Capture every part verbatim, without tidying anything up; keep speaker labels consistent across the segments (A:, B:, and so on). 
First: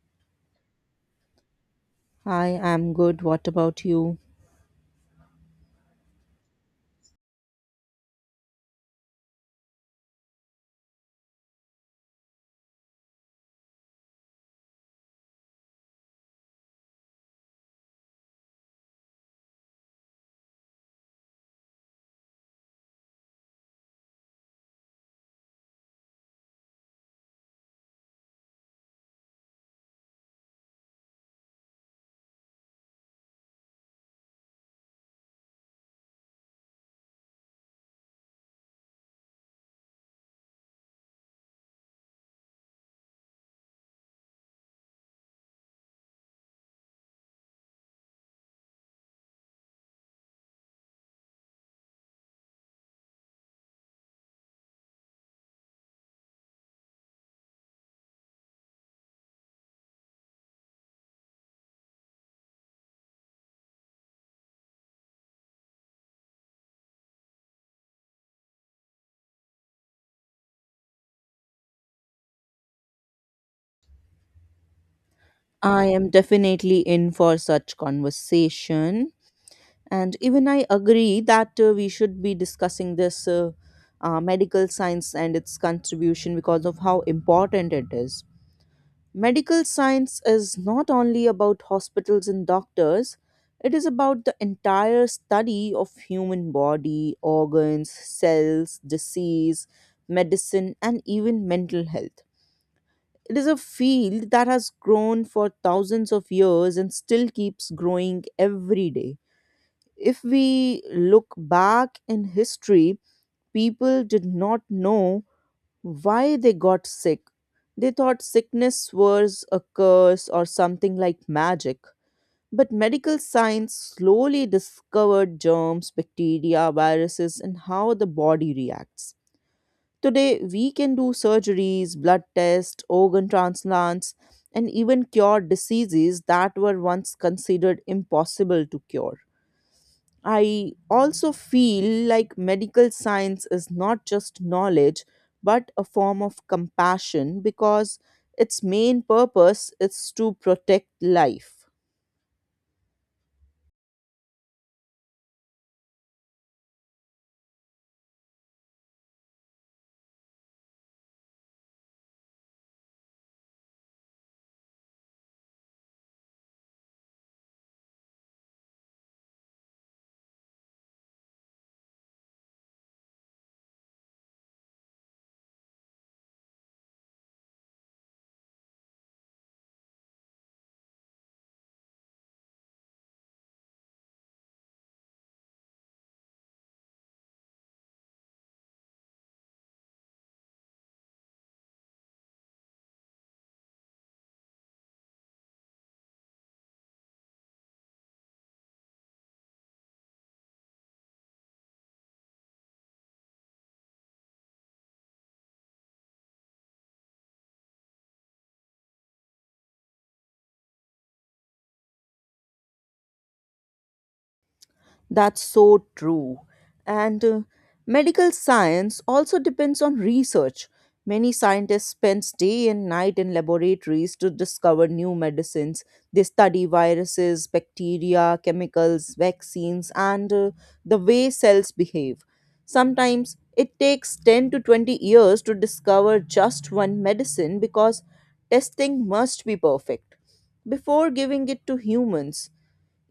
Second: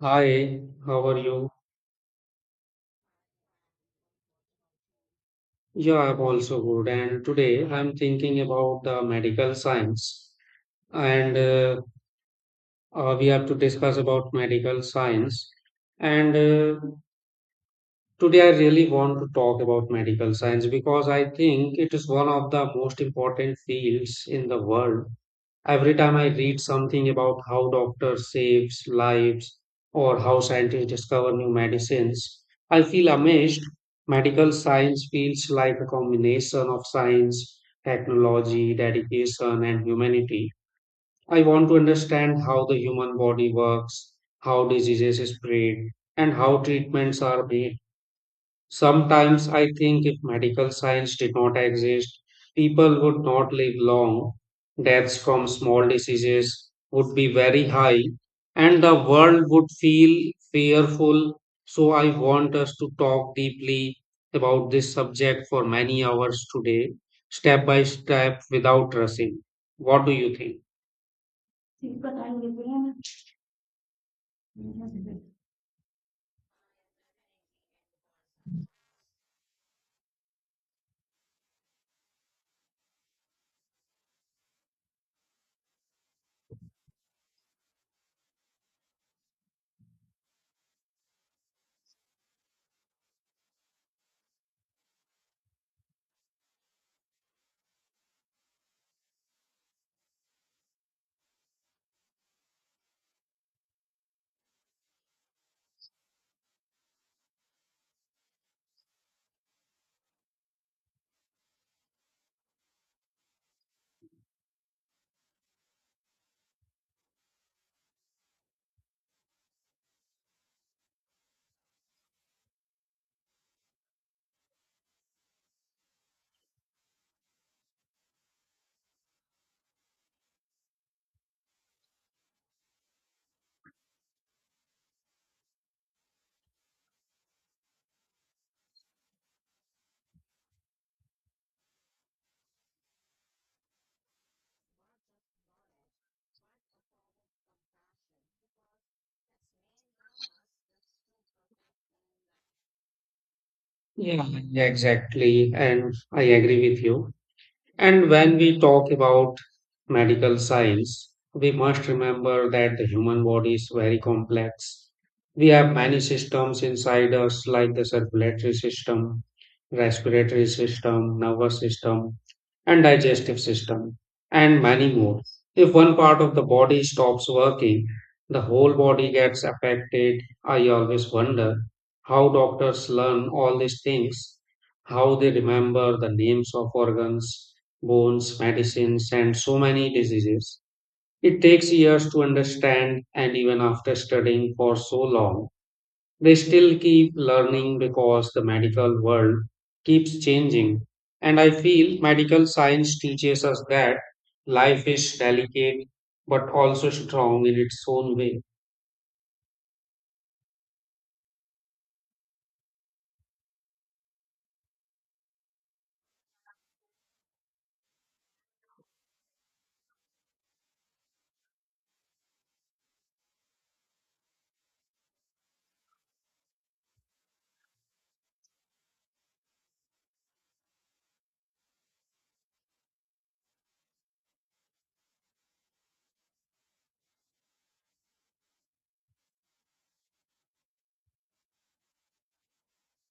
A: Hi, how are you?
B: I am good. What about you?
A: Yeah, I'm also good. And today I'm thinking about the medical science. And uh, uh, we have to discuss about medical science. And uh, Today I really want to talk about medical science because I think it is one of the most important fields in the world. Every time I read something about how doctors saves lives or how scientists discover new medicines, I feel amazed. Medical science feels like a combination of science, technology, dedication, and humanity. I want to understand how the human body works, how diseases spread, and how treatments are made. Sometimes I think if medical science did not exist, people would not live long. Deaths from small diseases would be very high, and the world would feel fearful. So, I want us to talk deeply about this subject for many hours today, step by step, without rushing. What do you think?
B: I am definitely in for such conversation. And even I agree that uh, we should be discussing this uh, uh, medical science and its contribution because of how important it is. Medical science is not only about hospitals and doctors, it is about the entire study of human body, organs, cells, disease, medicine, and even mental health. It is a field that has grown for thousands of years and still keeps growing every day. If we look back in history, people did not know why they got sick. They thought sickness was a curse or something like magic. But medical science slowly discovered germs, bacteria, viruses, and how the body reacts. Today, we can do surgeries, blood tests, organ transplants, and even cure diseases that were once considered impossible to cure. I also feel like medical science is not just knowledge but a form of compassion because its main purpose is to protect life.
A: Yeah, Yeah, exactly. And I agree with you. And when we talk about medical science, we must remember that the human body is very complex. We have many systems inside us, like the circulatory system, respiratory system, nervous system, and digestive system and many more. If one part of the body stops working, the whole body gets affected. I always wonder how doctors learn all these things, how they remember the names of organs, bones, medicines, and so many diseases. It takes years to understand, and even after studying for so long, they still keep learning because the medical world keeps changing. And I feel medical science teaches us that life is delicate but also strong in its own way.
B: That's so true. And uh, Medical science also depends on research. Many scientists spend day and night in laboratories to discover new medicines. They study viruses, bacteria, chemicals, vaccines, and uh, the way cells behave. Sometimes it takes ten to twenty years to discover just one medicine because testing must be perfect before giving it to humans.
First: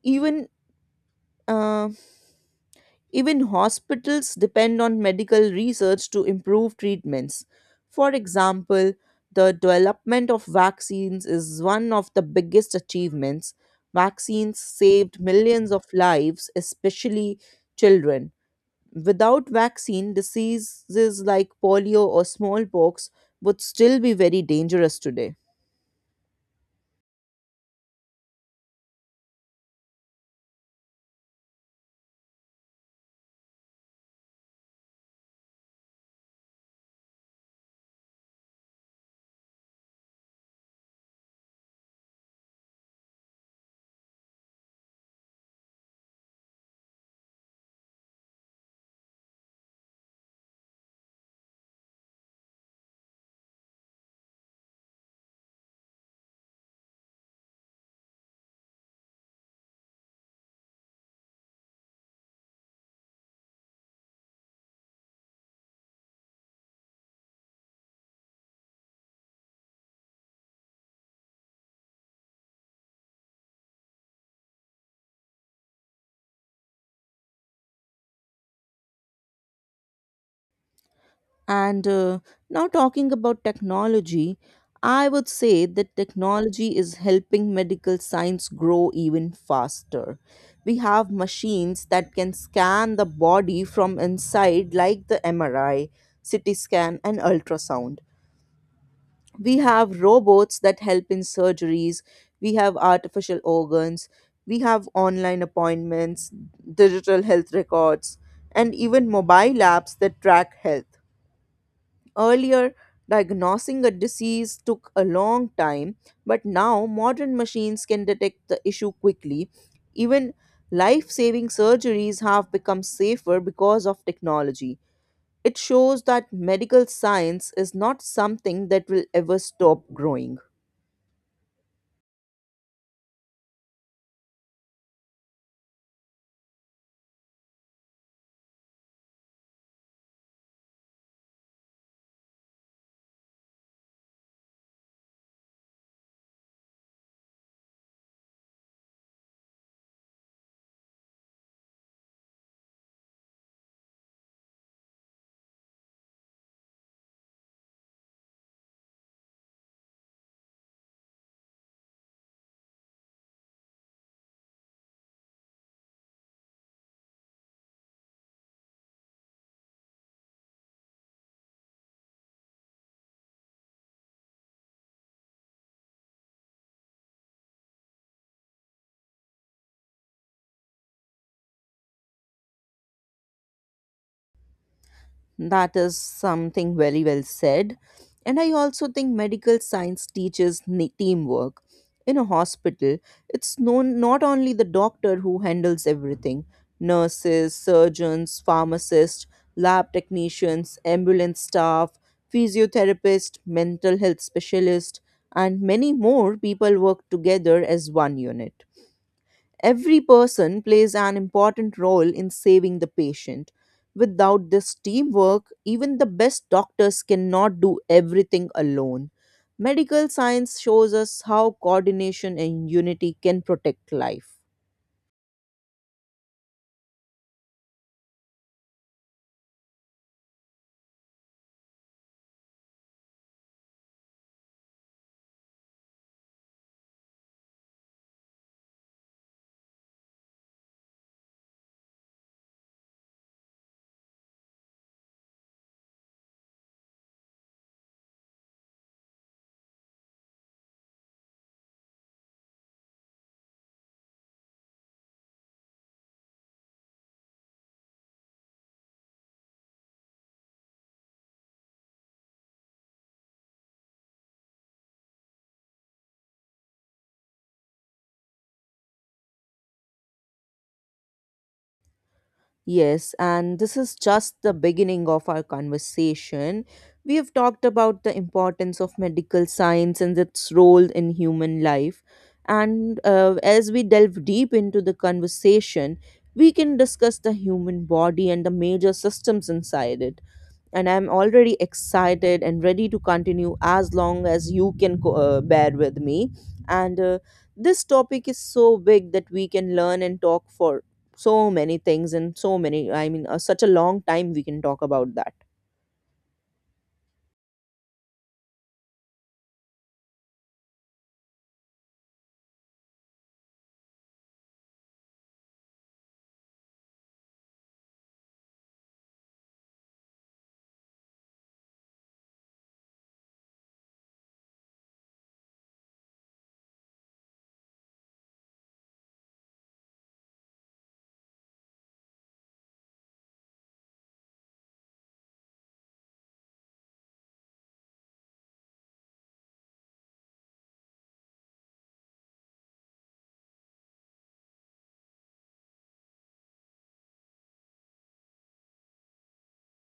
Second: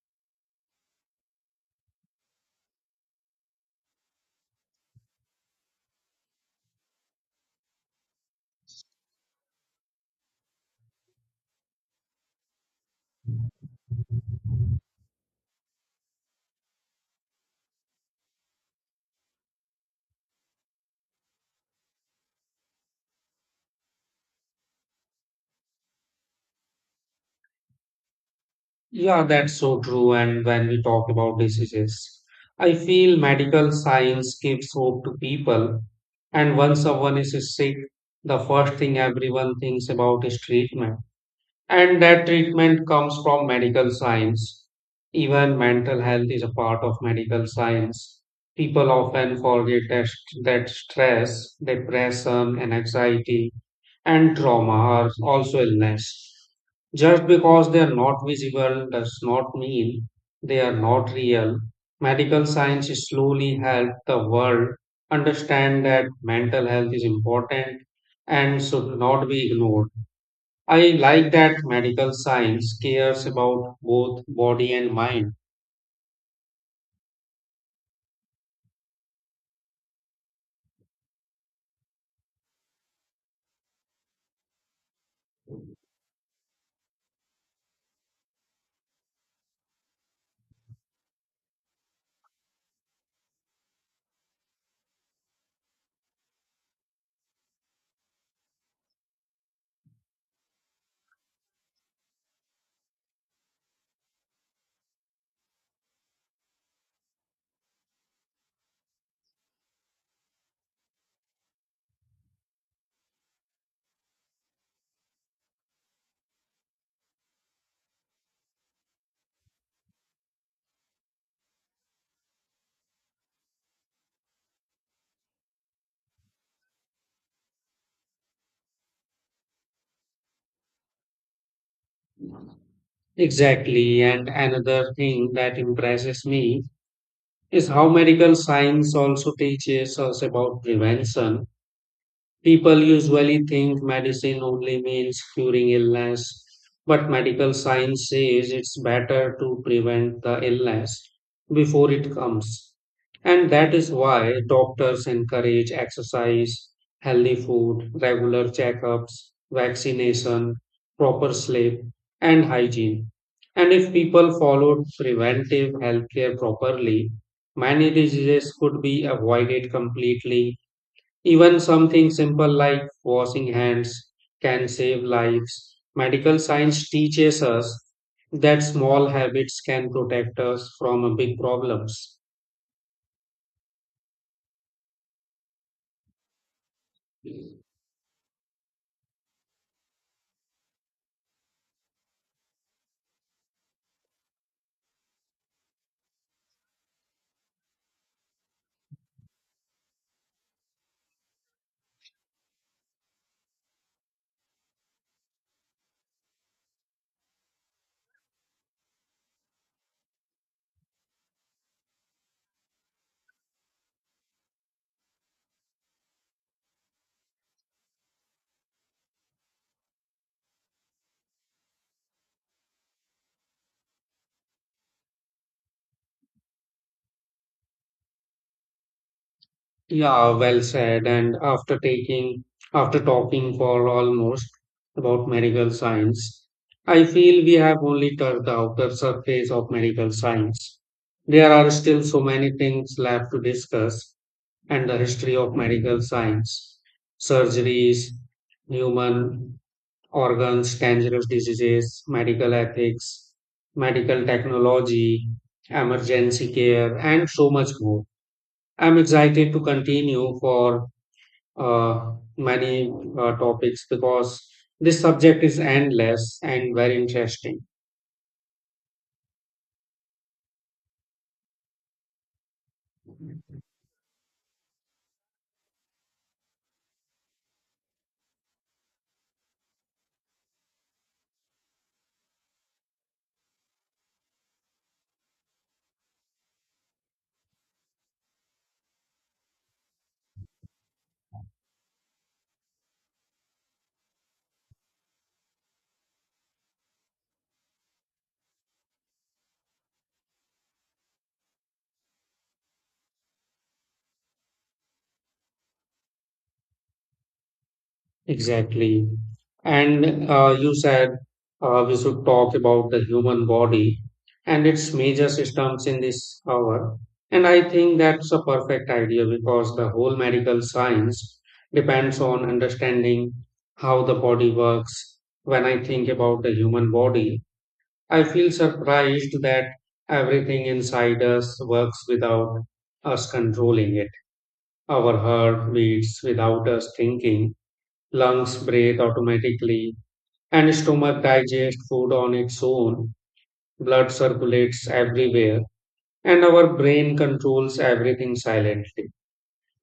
B: Even uh, even hospitals depend on medical research to improve treatments. For example, the development of vaccines is one of the biggest achievements. Vaccines saved millions of lives, especially children. Without vaccine, diseases like polio or smallpox would still be very dangerous today.
A: Yeah, that's so true. And when we talk about diseases, I feel medical science gives hope to people. And when someone is sick, the first thing everyone thinks about is treatment. And that treatment comes from medical science. Even mental health is a part of medical science. People often forget that, that stress, depression, and anxiety and trauma are also illness. Just because they are not visible does not mean they are not real. Medical science slowly helped the world understand that mental health is important and should not be ignored. I like that medical science cares about both body and mind.
B: And uh, now, talking about technology, I would say that technology is helping medical science grow even faster. We have machines that can scan the body from inside, like the M R I, C T scan, and ultrasound. We have robots that help in surgeries. We have artificial organs. We have online appointments, digital health records, and even mobile apps that track health. Earlier, diagnosing a disease took a long time, but now modern machines can detect the issue quickly. Even life saving surgeries have become safer because of technology. It shows that medical science is not something that will ever stop growing.
A: Exactly. And another thing that impresses me is how medical science also teaches us about prevention. People usually think medicine only means curing illness, but medical science says it's better to prevent the illness before it comes. And that is why doctors encourage exercise, healthy food, regular checkups, vaccination, proper sleep, and hygiene. And if people followed preventive healthcare properly, many diseases could be avoided completely, even something simple like washing hands can save lives. Medical science teaches us that small habits can protect us from uh, big problems.
B: That is something very well said. And I also think medical science teaches ne- teamwork. In a hospital, it's known not only the doctor who handles everything, nurses, surgeons, pharmacists, lab technicians, ambulance staff, physiotherapists, mental health specialists, and many more people work together as one unit. Every person plays an important role in saving the patient. Without this teamwork, even the best doctors cannot do everything alone. Medical science shows us how coordination and unity can protect life.
A: Yeah, well said. And after taking, after talking for almost about medical science, I feel we have only touched the outer surface of medical science. There are still so many things left to discuss, and the history of medical science, surgeries, human organs, dangerous diseases, medical ethics, medical technology, emergency care, and so much more. I'm excited to continue for uh, many uh, topics because this subject is endless and very interesting.
B: Yes, and this is just the beginning of our conversation. We have talked about the importance of medical science and its role in human life. And uh, As we delve deep into the conversation, we can discuss the human body and the major systems inside it, and I'm already excited and ready to continue as long as you can co- uh, bear with me. And uh, This topic is so big that we can learn and talk for so many things, and so many, I mean, uh, such a long time we can talk about that.
A: Exactly. And uh, you said uh, we should talk about the human body and its major systems in this hour. And I think that's a perfect idea because the whole medical science depends on understanding how the body works. When I think about the human body, I feel surprised that everything inside us works without us controlling it. Our heart beats without us thinking, lungs breathe automatically, and stomach digests food on its own. Blood circulates everywhere, and our brain controls everything silently.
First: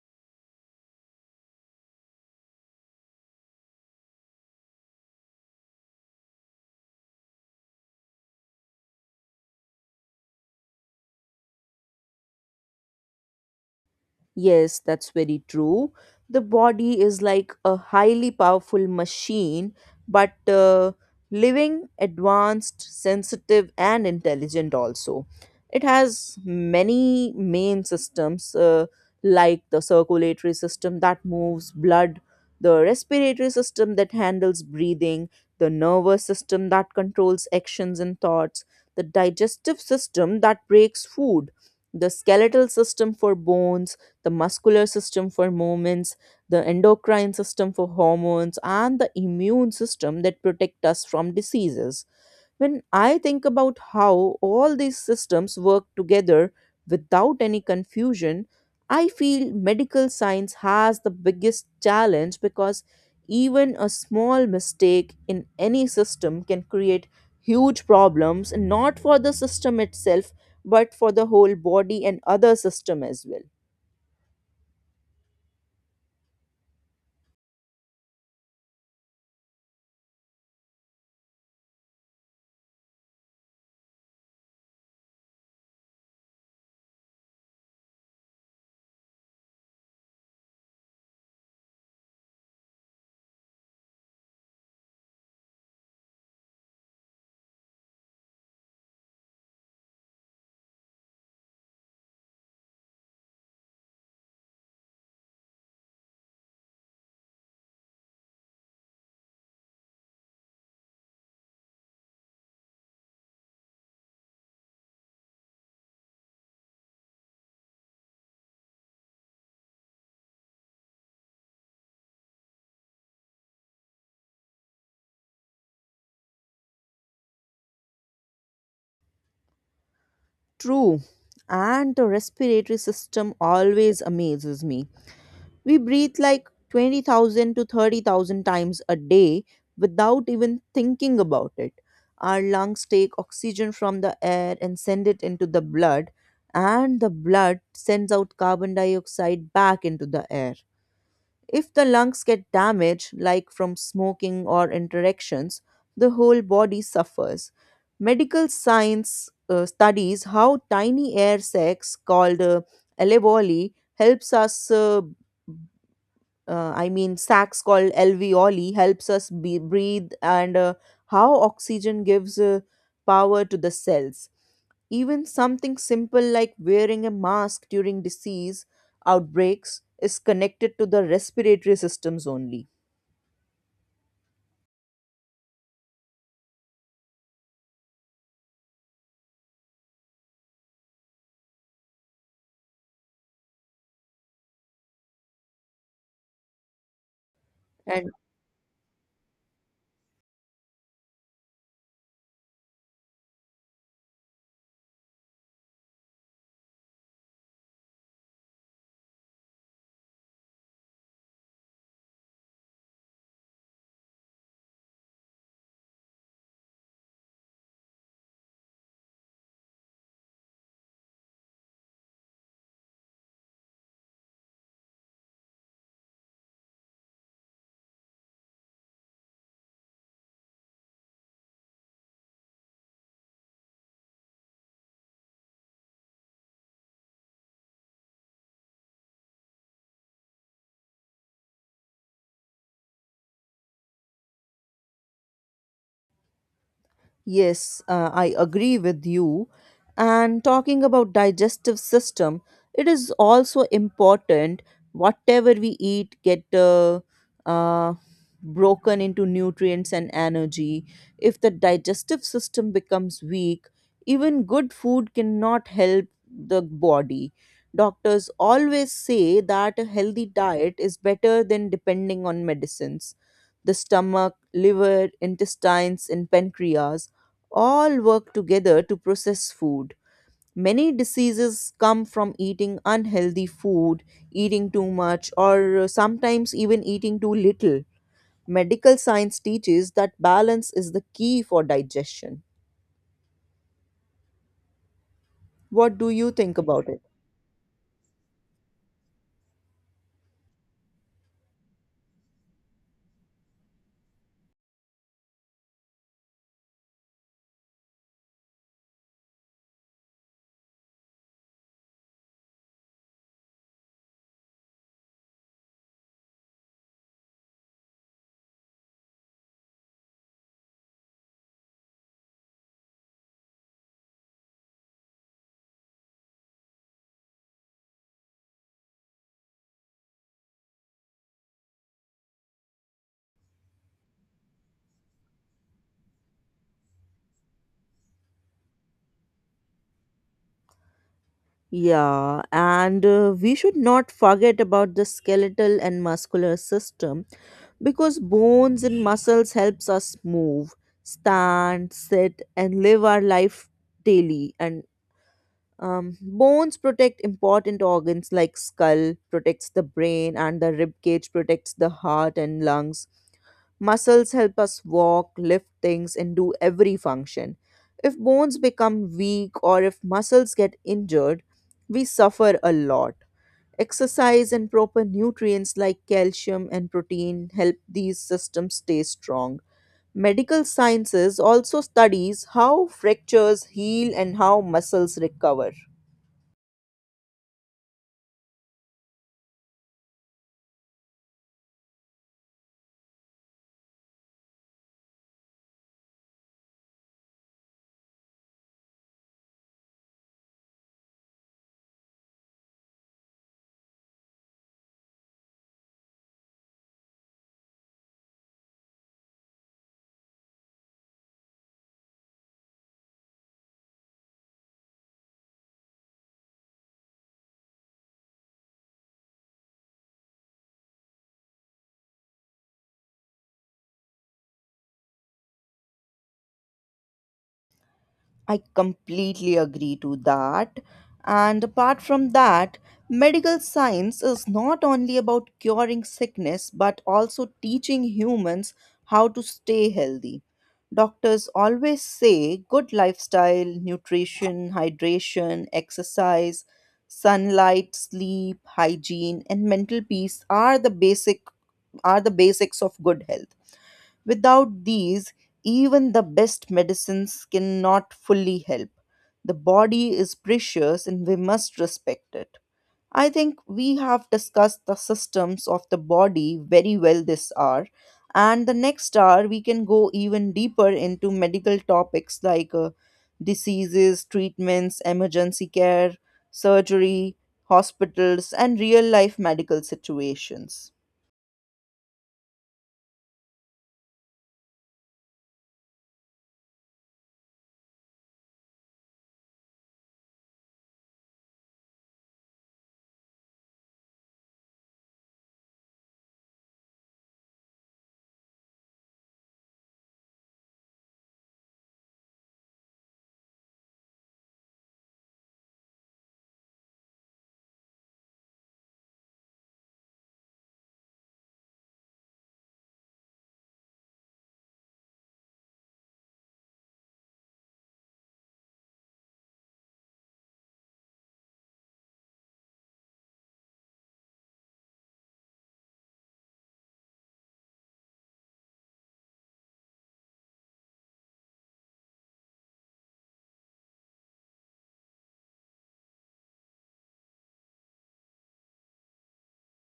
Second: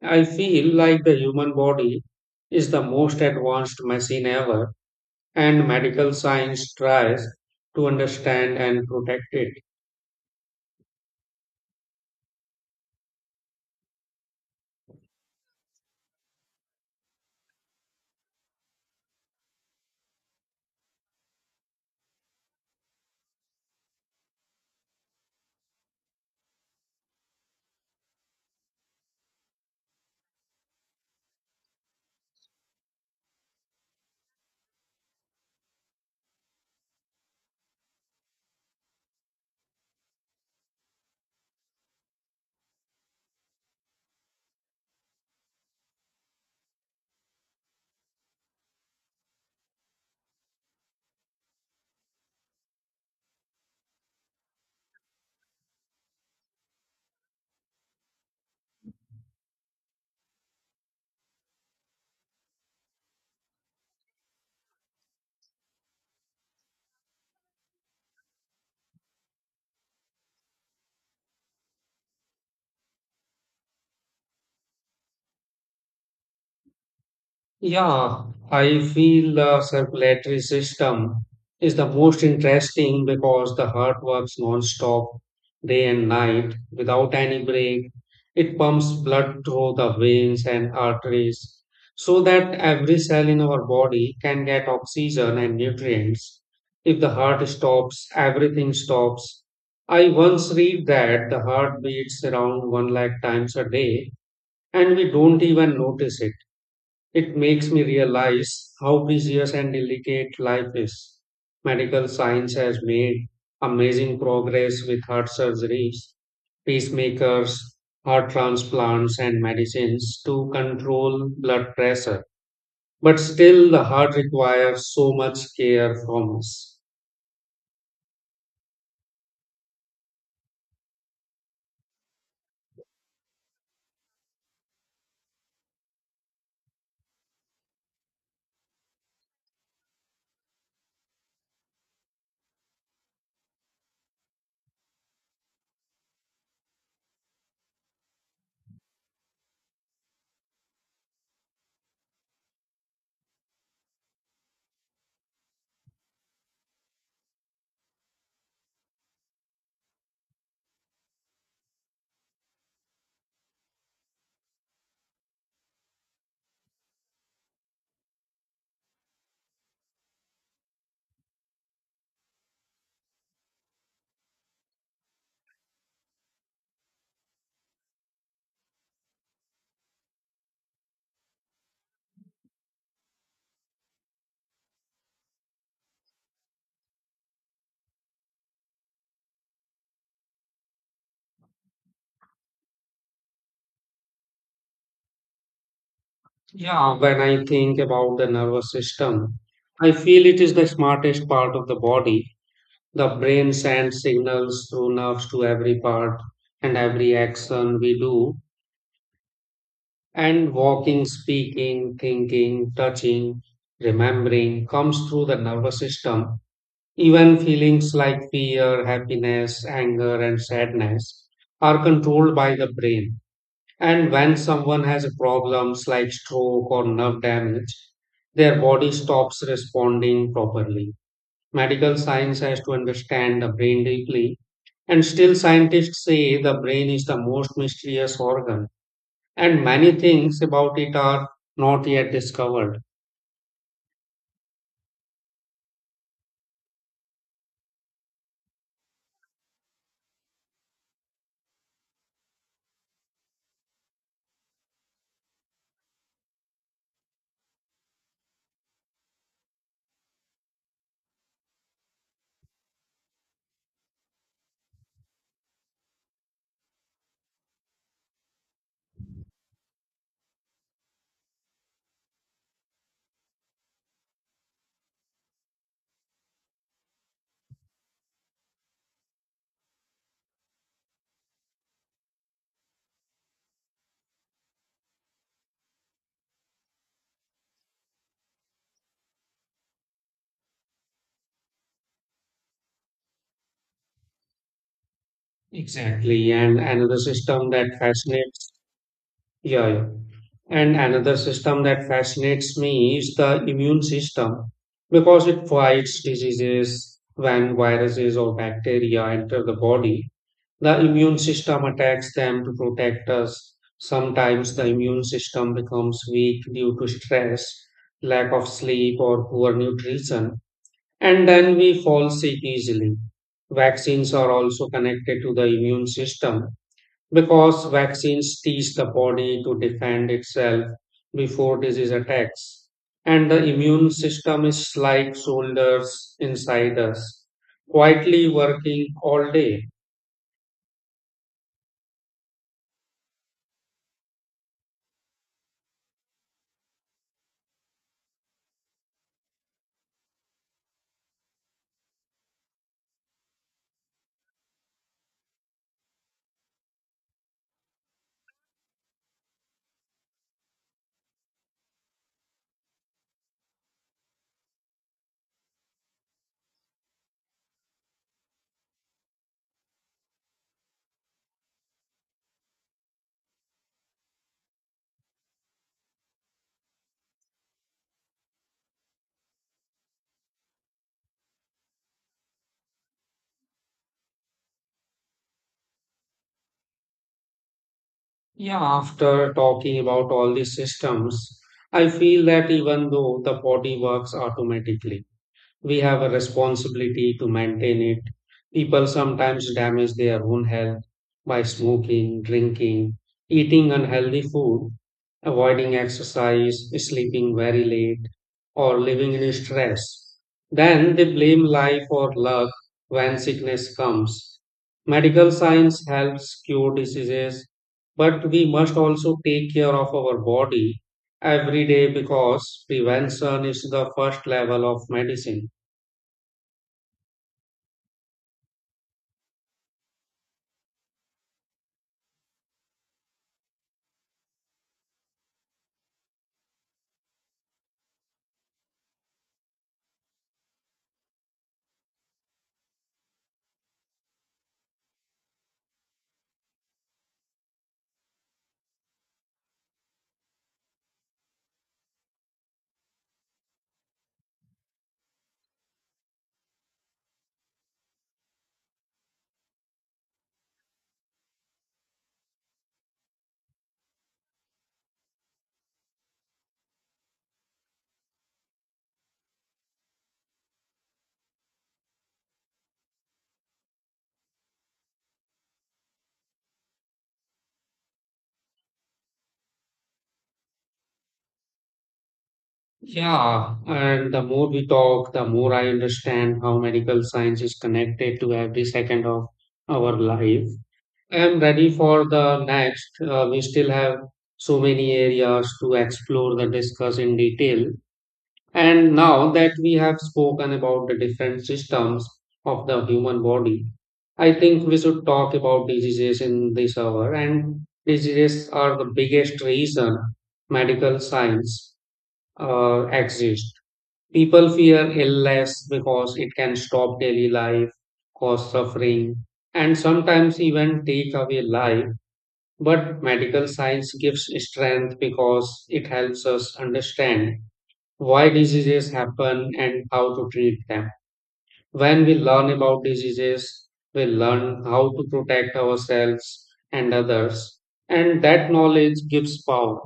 A: I feel like the human body is the most advanced machine ever, and medical science tries to understand and protect it.
B: Yes, that's very true. The body is like a highly powerful machine, but uh, living, advanced, sensitive, and intelligent also. It has many main systems, uh, like the circulatory system that moves blood, the respiratory system that handles breathing, the nervous system that controls actions and thoughts, the digestive system that breaks food, the skeletal system for bones, the muscular system for movements, the endocrine system for hormones, and the immune system that protect us from diseases. When I think about how all these systems work together without any confusion, I feel medical science has the biggest challenge because even a small mistake in any system can create huge problems, not for the system itself, but for the whole body and other system as well.
A: Yeah, I feel the circulatory system is the most interesting because the heart works non-stop day and night without any break. It pumps blood through the veins and arteries so that every cell in our body can get oxygen and nutrients. If the heart stops, everything stops. I once read that the heart beats around one lakh times a day and we don't even notice it. It makes me realize how precious and delicate life is. Medical science has made amazing progress with heart surgeries, pacemakers, heart transplants, and medicines to control blood pressure. But still, the heart requires so much care from us.
B: True. And the respiratory system always amazes me. We breathe like twenty thousand to thirty thousand times a day without even thinking about it. Our lungs take oxygen from the air and send it into the blood, and the blood sends out carbon dioxide back into the air. If the lungs get damaged, like from smoking or interactions, the whole body suffers. Medical science uh, studies how tiny air sacs called uh, alveoli helps us. Uh, uh, I mean, sacs called alveoli helps us be, breathe, and uh, how oxygen gives uh, power to the cells. Even something simple like wearing a mask during disease outbreaks is connected to the respiratory systems only.
A: Yeah, when I think about the nervous system, I feel it is the smartest part of the body. The brain sends signals through nerves to every part and every action we do. And walking, speaking, thinking, touching, remembering comes through the nervous system. Even feelings like fear, happiness, anger, and sadness are controlled by the brain. And when someone has problems like stroke or nerve damage, their body stops responding properly. Medical science has to understand the brain deeply, and still scientists say the brain is the most mysterious organ, and many things about it are not yet discovered.
B: Yes, uh, I agree with you. And talking about digestive system, it is also important whatever we eat get uh, uh, broken into nutrients and energy. If the digestive system becomes weak, even good food cannot help the body. Doctors always say that a healthy diet is better than depending on medicines. The stomach, liver, intestines, and pancreas all work together to process food. Many diseases come from eating unhealthy food, eating too much, or uh, sometimes even eating too little. Medical science teaches that balance is the key for digestion. What do you
A: Exactly, and
B: think about
A: another
B: it?
A: system that fascinates yeah, yeah. and another system that fascinates me is the immune system because it fights diseases when viruses or bacteria enter the body. The immune system attacks them to protect us. Sometimes the immune system becomes weak due to stress, lack of sleep, or poor nutrition, and then we fall sick easily. Vaccines are also connected to the immune system because vaccines teach the body to defend itself before disease attacks. And the immune system is like soldiers inside us, quietly working all day.
B: Yeah, and uh, we should not forget about the skeletal and muscular system because bones and muscles helps us move, stand, sit, and live our life daily. And um, bones protect important organs, like skull protects the brain and the rib cage protects the heart and lungs. Muscles help us walk, lift things, and do every function. If bones become weak or if muscles get injured, we suffer a lot. Exercise and proper nutrients like calcium and protein help these systems stay strong. Medical sciences also studies how fractures heal and how muscles recover.
A: Yeah, after talking about all these systems, I feel that even though the body works automatically, we have a responsibility to maintain it. People sometimes damage their own health by smoking, drinking, eating unhealthy food, avoiding exercise, sleeping very late, or living in stress. Then they blame life or luck when sickness comes. Medical science helps cure diseases, but we must also take care of our body every day because prevention is the first level of medicine.
B: I completely agree to that. And apart from that, medical science is not only about curing sickness but also teaching humans how to stay healthy. Doctors always say good lifestyle, nutrition, hydration, exercise, sunlight, sleep, hygiene, and mental peace are the basic are the basics of good health. Without these, even the best medicines cannot fully help. The body is precious and we must respect it. I think we have discussed the systems of the body very well this hour. And the next hour, we can go even deeper into medical topics like uh, diseases, treatments, emergency care, surgery, hospitals, and real life medical situations.
A: Yeah, and the more we talk, the more I understand how medical science is connected to every second of our life. I'm ready for the next. Uh, we still have so many areas to explore and discuss in detail. And now that we have spoken about the different systems of the human body, I think we should talk about diseases in this hour. And diseases are the biggest reason medical science uh, exists. People fear illness because it can stop daily life, cause suffering, and sometimes even take away life. But medical science gives strength because it helps us understand why diseases happen and how to treat them. When we learn about diseases, we learn how to protect ourselves and others, and that knowledge gives power.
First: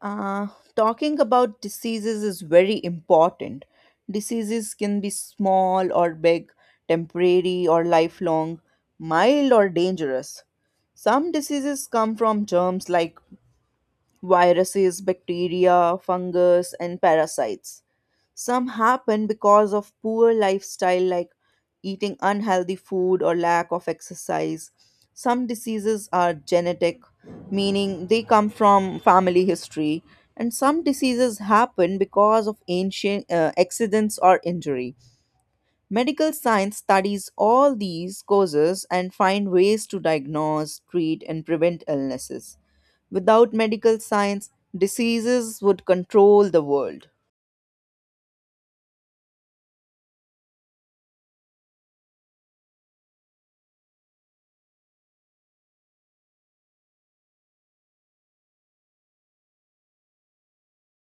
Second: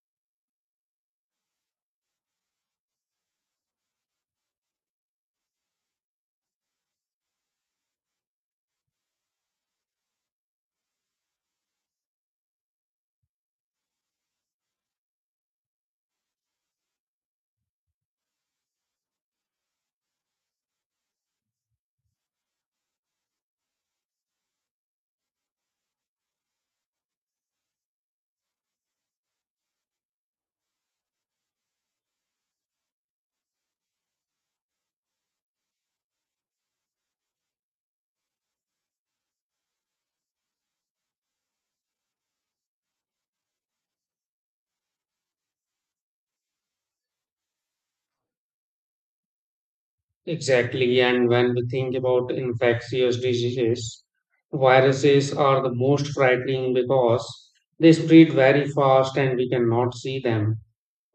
B: Uh, talking about diseases is very important. Diseases can be small or big, temporary or lifelong, mild or dangerous. Some diseases come from germs like viruses, bacteria, fungus, and parasites. Some happen because of poor lifestyle, like eating unhealthy food or lack of exercise. Some diseases are genetic, meaning they come from family history. And some diseases happen because of ancient uh, accidents or injury. Medical science studies all these causes and find ways to diagnose, treat, and prevent illnesses. Without medical science, diseases would control the world.
A: Exactly. And when we think about infectious diseases, viruses are the most frightening because they spread very fast and we cannot see them.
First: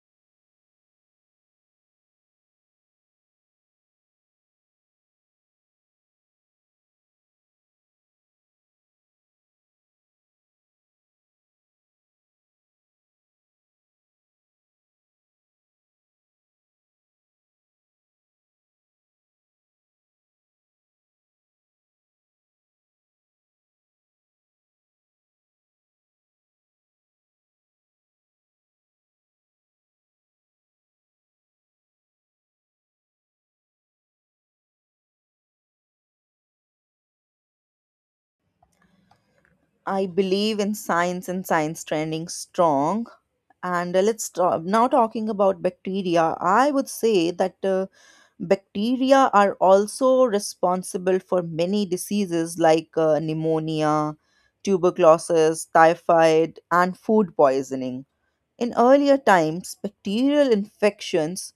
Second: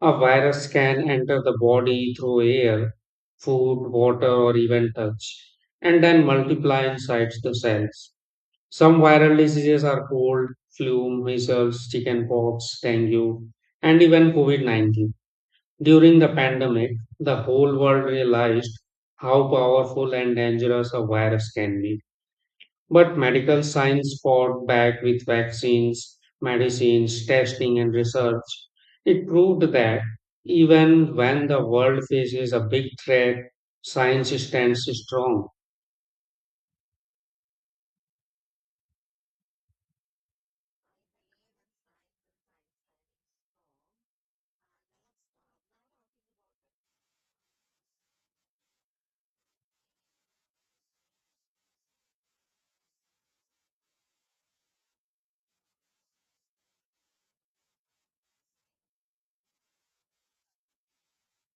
A: A virus can enter the body through air, food, water, or even touch, and then multiply inside the cells. Some viral diseases are cold, flu, measles, chickenpox, dengue, and even COVID nineteen. During the pandemic, the whole world realized how powerful and dangerous a virus can be. But medical science fought back with vaccines, medicines, testing, and research. It proved that even when the world faces a big threat, science stands strong.
B: I believe in science and science trending strong. And uh, let's talk, now talking about bacteria, I would say that uh, bacteria are also responsible for many diseases like uh, pneumonia, tuberculosis, typhoid, and food poisoning. In earlier times, bacterial infections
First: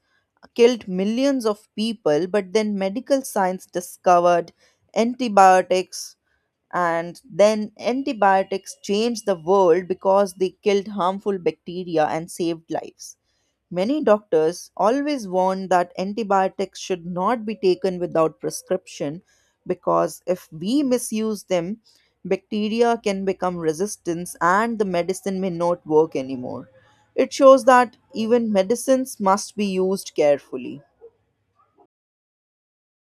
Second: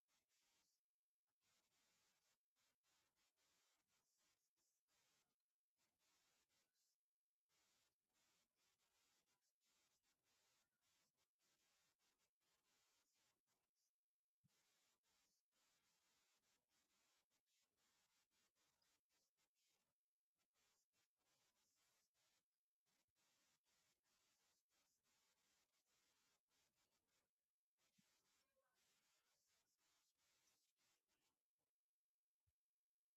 B: killed millions of people, but then medical science discovered antibiotics, and then antibiotics changed the world because they killed harmful bacteria and saved lives. Many doctors always warn that antibiotics should not be taken without prescription because if we misuse them, bacteria can become resistant and the medicine may not work anymore. It shows that even medicines must be used carefully.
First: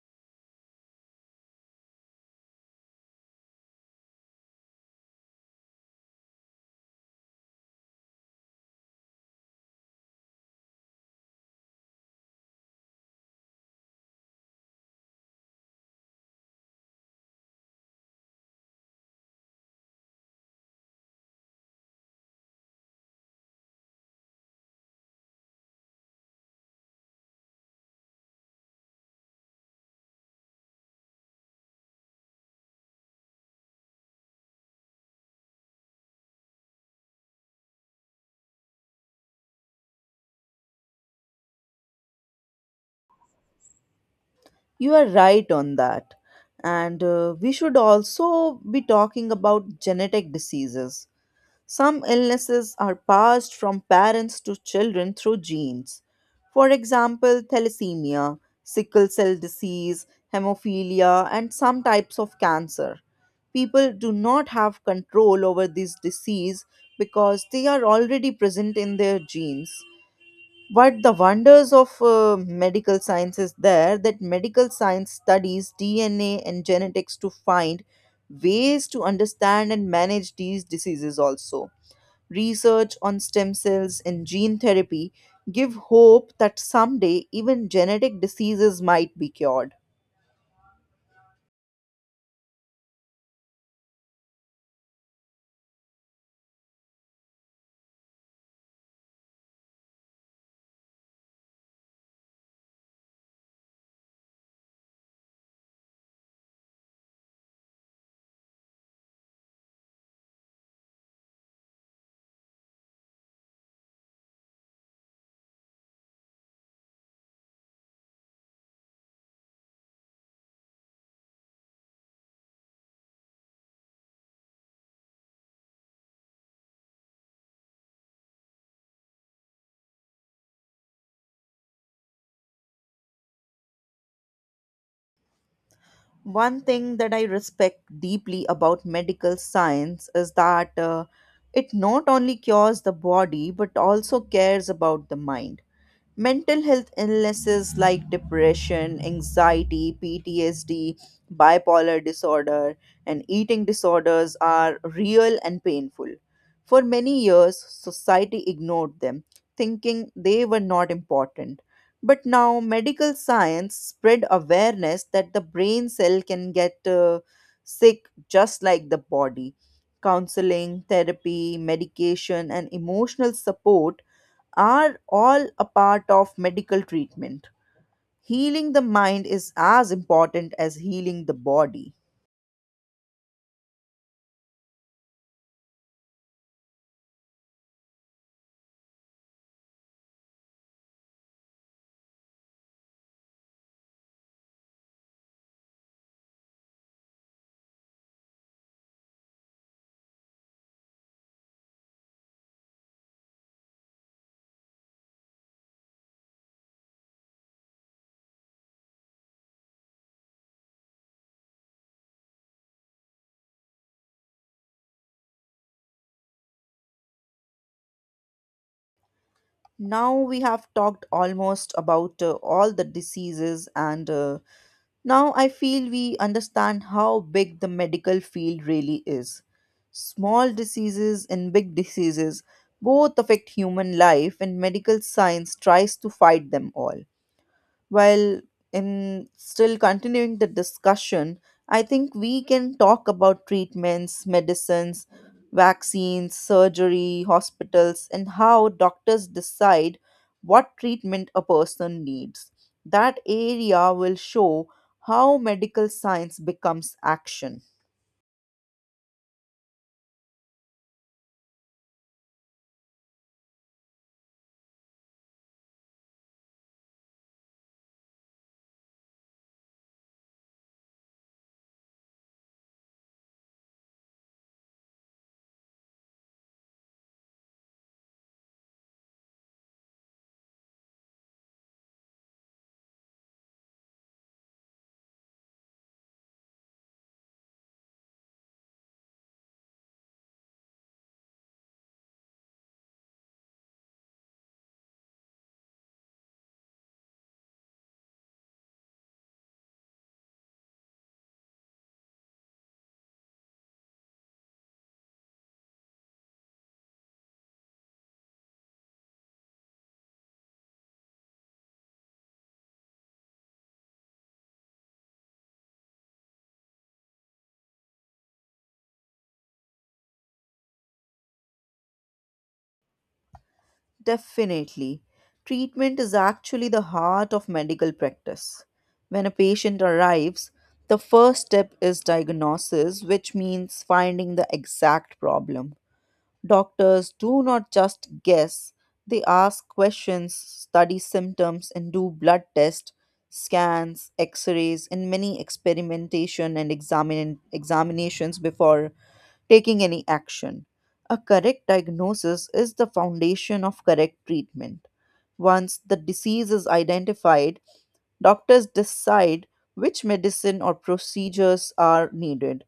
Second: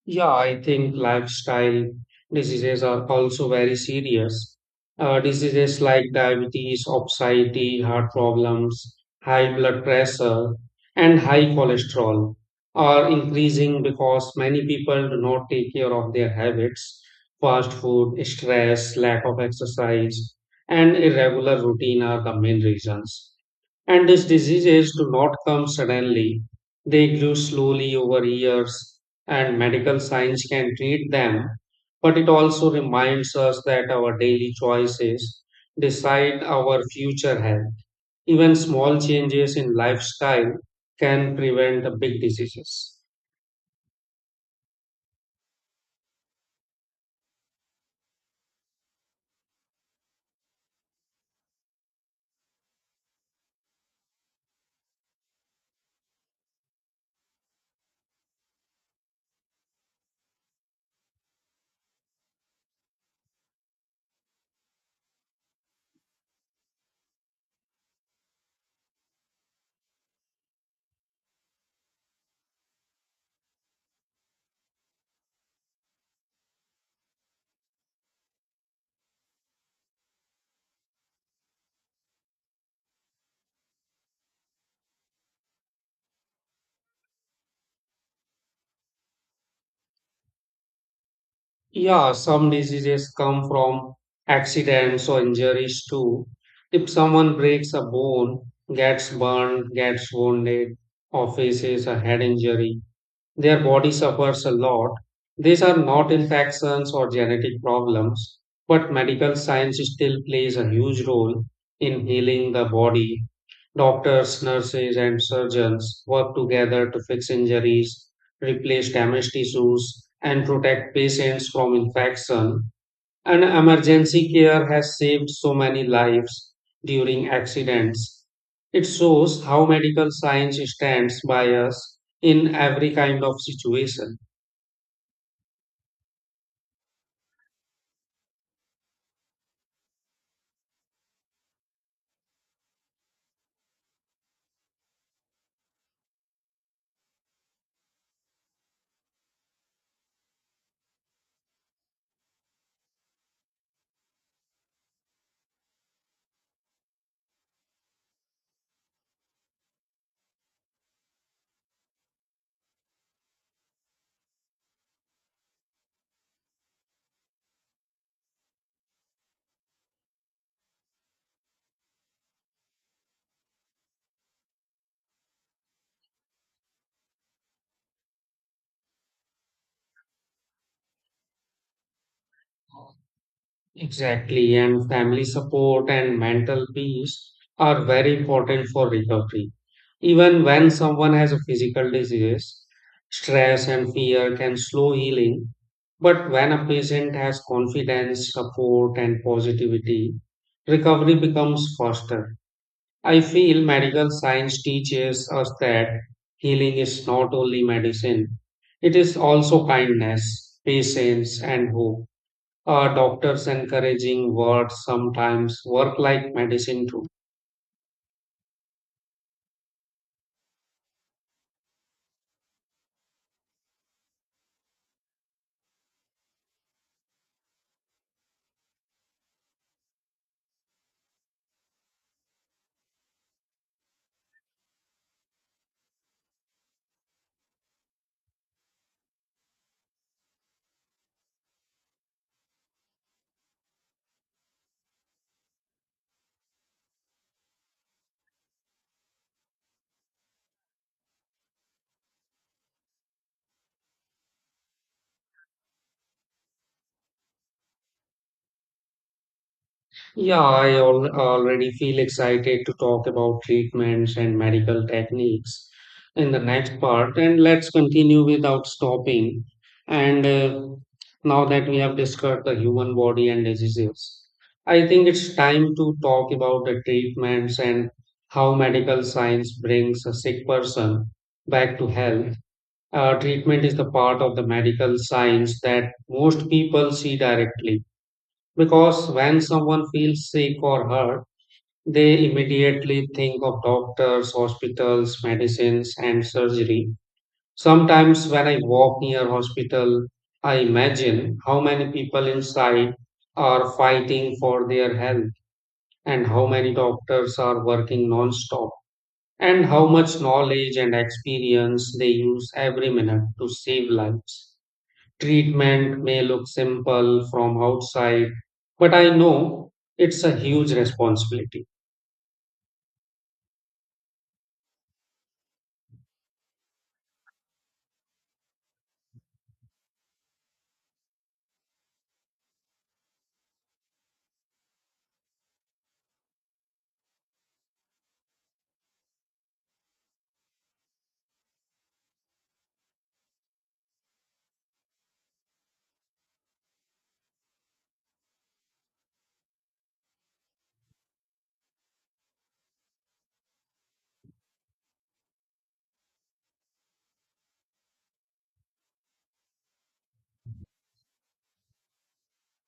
A: Yeah, I think lifestyle diseases are also very serious. Uh, diseases like diabetes, obesity, heart problems, high blood pressure, and high cholesterol are increasing because many people do not take care of their habits. Fast food, stress, lack of exercise, and irregular routine are the main reasons. And these diseases do not come suddenly, they grew slowly over years, and medical science can treat them. But it also reminds us that our daily choices decide our future health. Even small changes in lifestyle can prevent the big diseases.
B: You are right on that. And uh, we should also be talking about genetic diseases. Some illnesses are passed from parents to children through genes. For example, thalassemia, sickle cell disease, hemophilia, and some types of cancer. People do not have control over this disease because they are already present in their genes. But the wonders of uh, medical science is there that medical science studies D N A and genetics to find ways to understand and manage these diseases also. Research on stem cells and gene therapy give hope that someday even genetic diseases might be cured.
A: Yeah, some diseases come from accidents or injuries too. If someone breaks a bone, gets burned, gets wounded, or faces a head injury, their body suffers a lot. These are not infections or genetic problems, but medical science still plays a huge role in healing the body. Doctors, nurses, and surgeons work together to fix injuries, replace damaged tissues, and protect patients from infection. And emergency care has saved so many lives during accidents. It shows how medical science stands by us in every kind of situation.
B: One thing that I respect deeply about medical science is that uh, it not only cures the body but also cares about the mind. Mental health illnesses like depression, anxiety, P T S D, bipolar disorder, and eating disorders are real and painful. For many years, society ignored them, thinking they were not important. But now medical science spread awareness that the brain cell can get uh, sick just like the body. Counseling, therapy, medication, and emotional support are all a part of medical treatment. Healing the mind is as important as healing the body.
A: Exactly, and family support and mental peace are very important for recovery. Even when someone has a physical disease, stress and fear can slow healing. But when a patient has confidence, support, and positivity, recovery becomes faster. I feel medical science teaches us that healing is not only medicine, it is also kindness, patience, and hope. Uh, doctors encouraging words sometimes work like medicine too.
B: Now we have talked almost about uh, all the diseases, and uh, now I feel we understand how big the medical field really is. Small diseases and big diseases both affect human life, and medical science tries to fight them all. While in still continuing the discussion, I think we can talk about treatments, medicines, vaccines, surgery, hospitals, and how doctors decide what treatment a person needs. That area will show how medical science becomes action.
A: Yeah, I al- already feel excited to talk about treatments and medical techniques in the next part, and let's continue without stopping. And uh, now that we have discussed the human body and diseases, I think it's time to talk about the treatments and how medical science brings a sick person back to health. Uh, treatment is the part of the medical science that most people see directly because when someone feels sick or hurt, they immediately think of doctors, hospitals, medicines, and surgery. Sometimes when I walk near hospital, I imagine how many people inside are fighting for their health, and how many doctors are working non-stop, and how much knowledge and experience they use every minute to save lives. Treatment may look simple from outside, but I know it's a huge responsibility.
B: Definitely. Treatment is actually the heart of medical practice. When a patient arrives, the first step is diagnosis, which means finding the exact problem. Doctors do not just guess, they ask questions, study symptoms, and do blood tests, scans, x rays, and many experimentation and examine- examinations before taking any action. A correct diagnosis is the foundation of correct treatment. Once the disease is identified, doctors decide which medicine or procedures are needed.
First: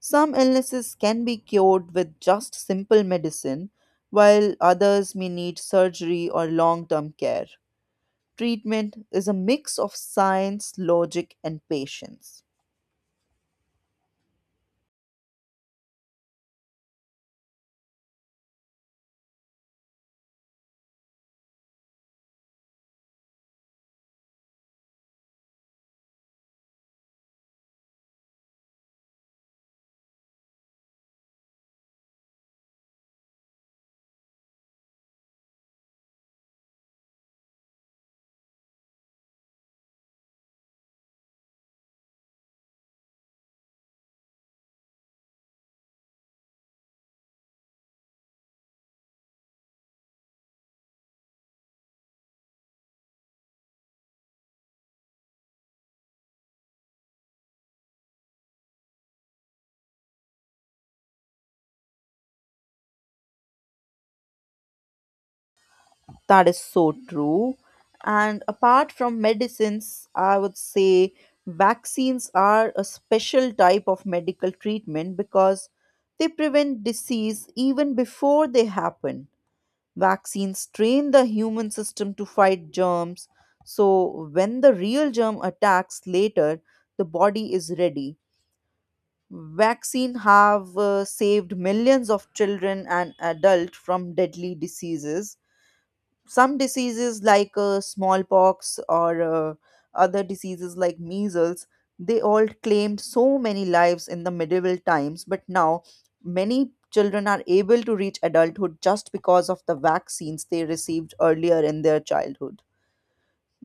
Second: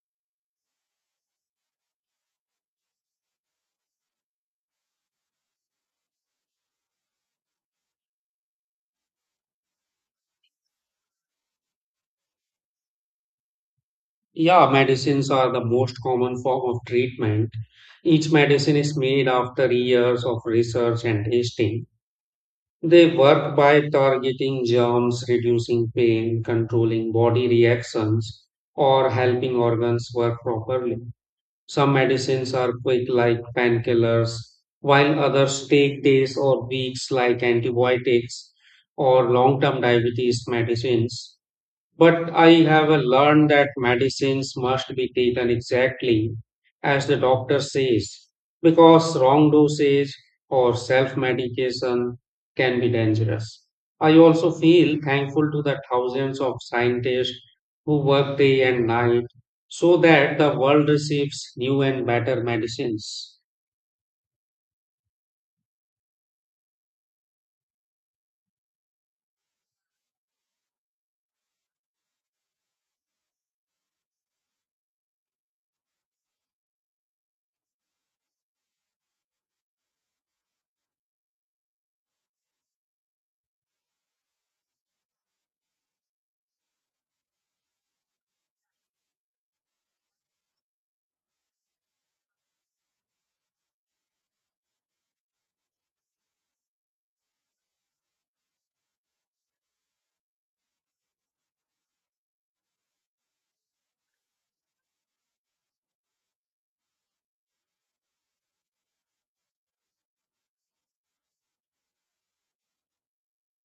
B: Some illnesses can be cured with just simple medicine, while others may need surgery or long term care. Treatment is a mix of science, logic, and patience.
A: Yeah, medicines are the most common form of treatment. Each medicine is made after years of research and testing. They work by targeting germs, reducing pain, controlling body reactions, or helping organs work properly. Some medicines are quick, like painkillers, while others take days or weeks, like antibiotics or long term diabetes medicines. But I have uh, learned that medicines must be taken exactly as the doctor says, because wrong dosage or self medication can be dangerous. I also feel thankful to the thousands of scientists who work day and night so that the world receives new and better medicines.
B: That is so true. And apart from medicines, I would say vaccines are a special type of medical treatment because they prevent disease even before they happen. Vaccines train the human system to fight germs, so when the real germ attacks later, the body is ready. Vaccine have uh, saved millions of children and adults from deadly diseases. Some diseases like uh, smallpox or uh, other diseases like measles, they all claimed so many lives in the medieval times, but now many children are able to reach adulthood just because of the vaccines they received earlier in their childhood.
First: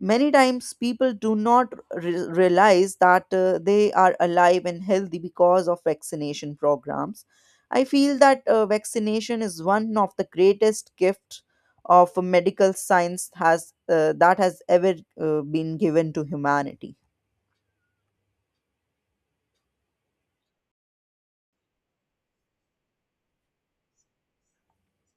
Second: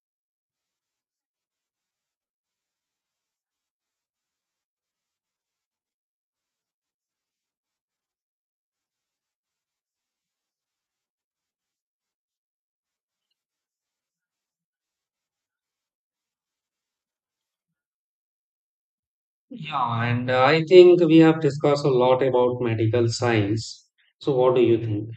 B: Many times people do not re- realize that uh, they are alive and healthy because of vaccination programs. I feel that uh, vaccination is one of the greatest gift of medical science has uh, that has ever uh, been given to humanity.
A: Yeah, and uh, I think we have discussed a lot about medical science. So, what do you think?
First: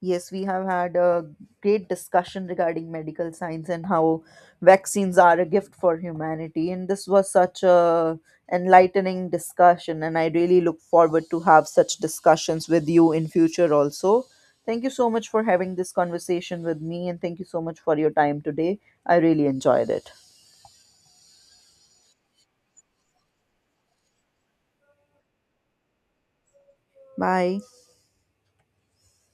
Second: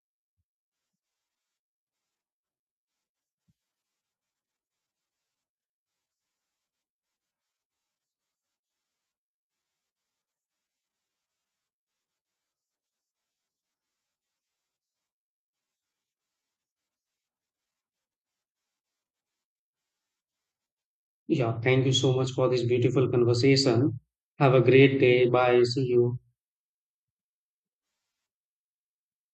B: Yes, we have had a great discussion regarding medical science and how vaccines are a gift for humanity. And this was such a enlightening discussion, and I really look forward to have such discussions with you in future also. Thank you so much for having this conversation with me, and thank you so much for your time today. I really enjoyed it.
A: Yeah, thank you so much for this beautiful conversation. Have a great day. Bye. See you.
B: Bye.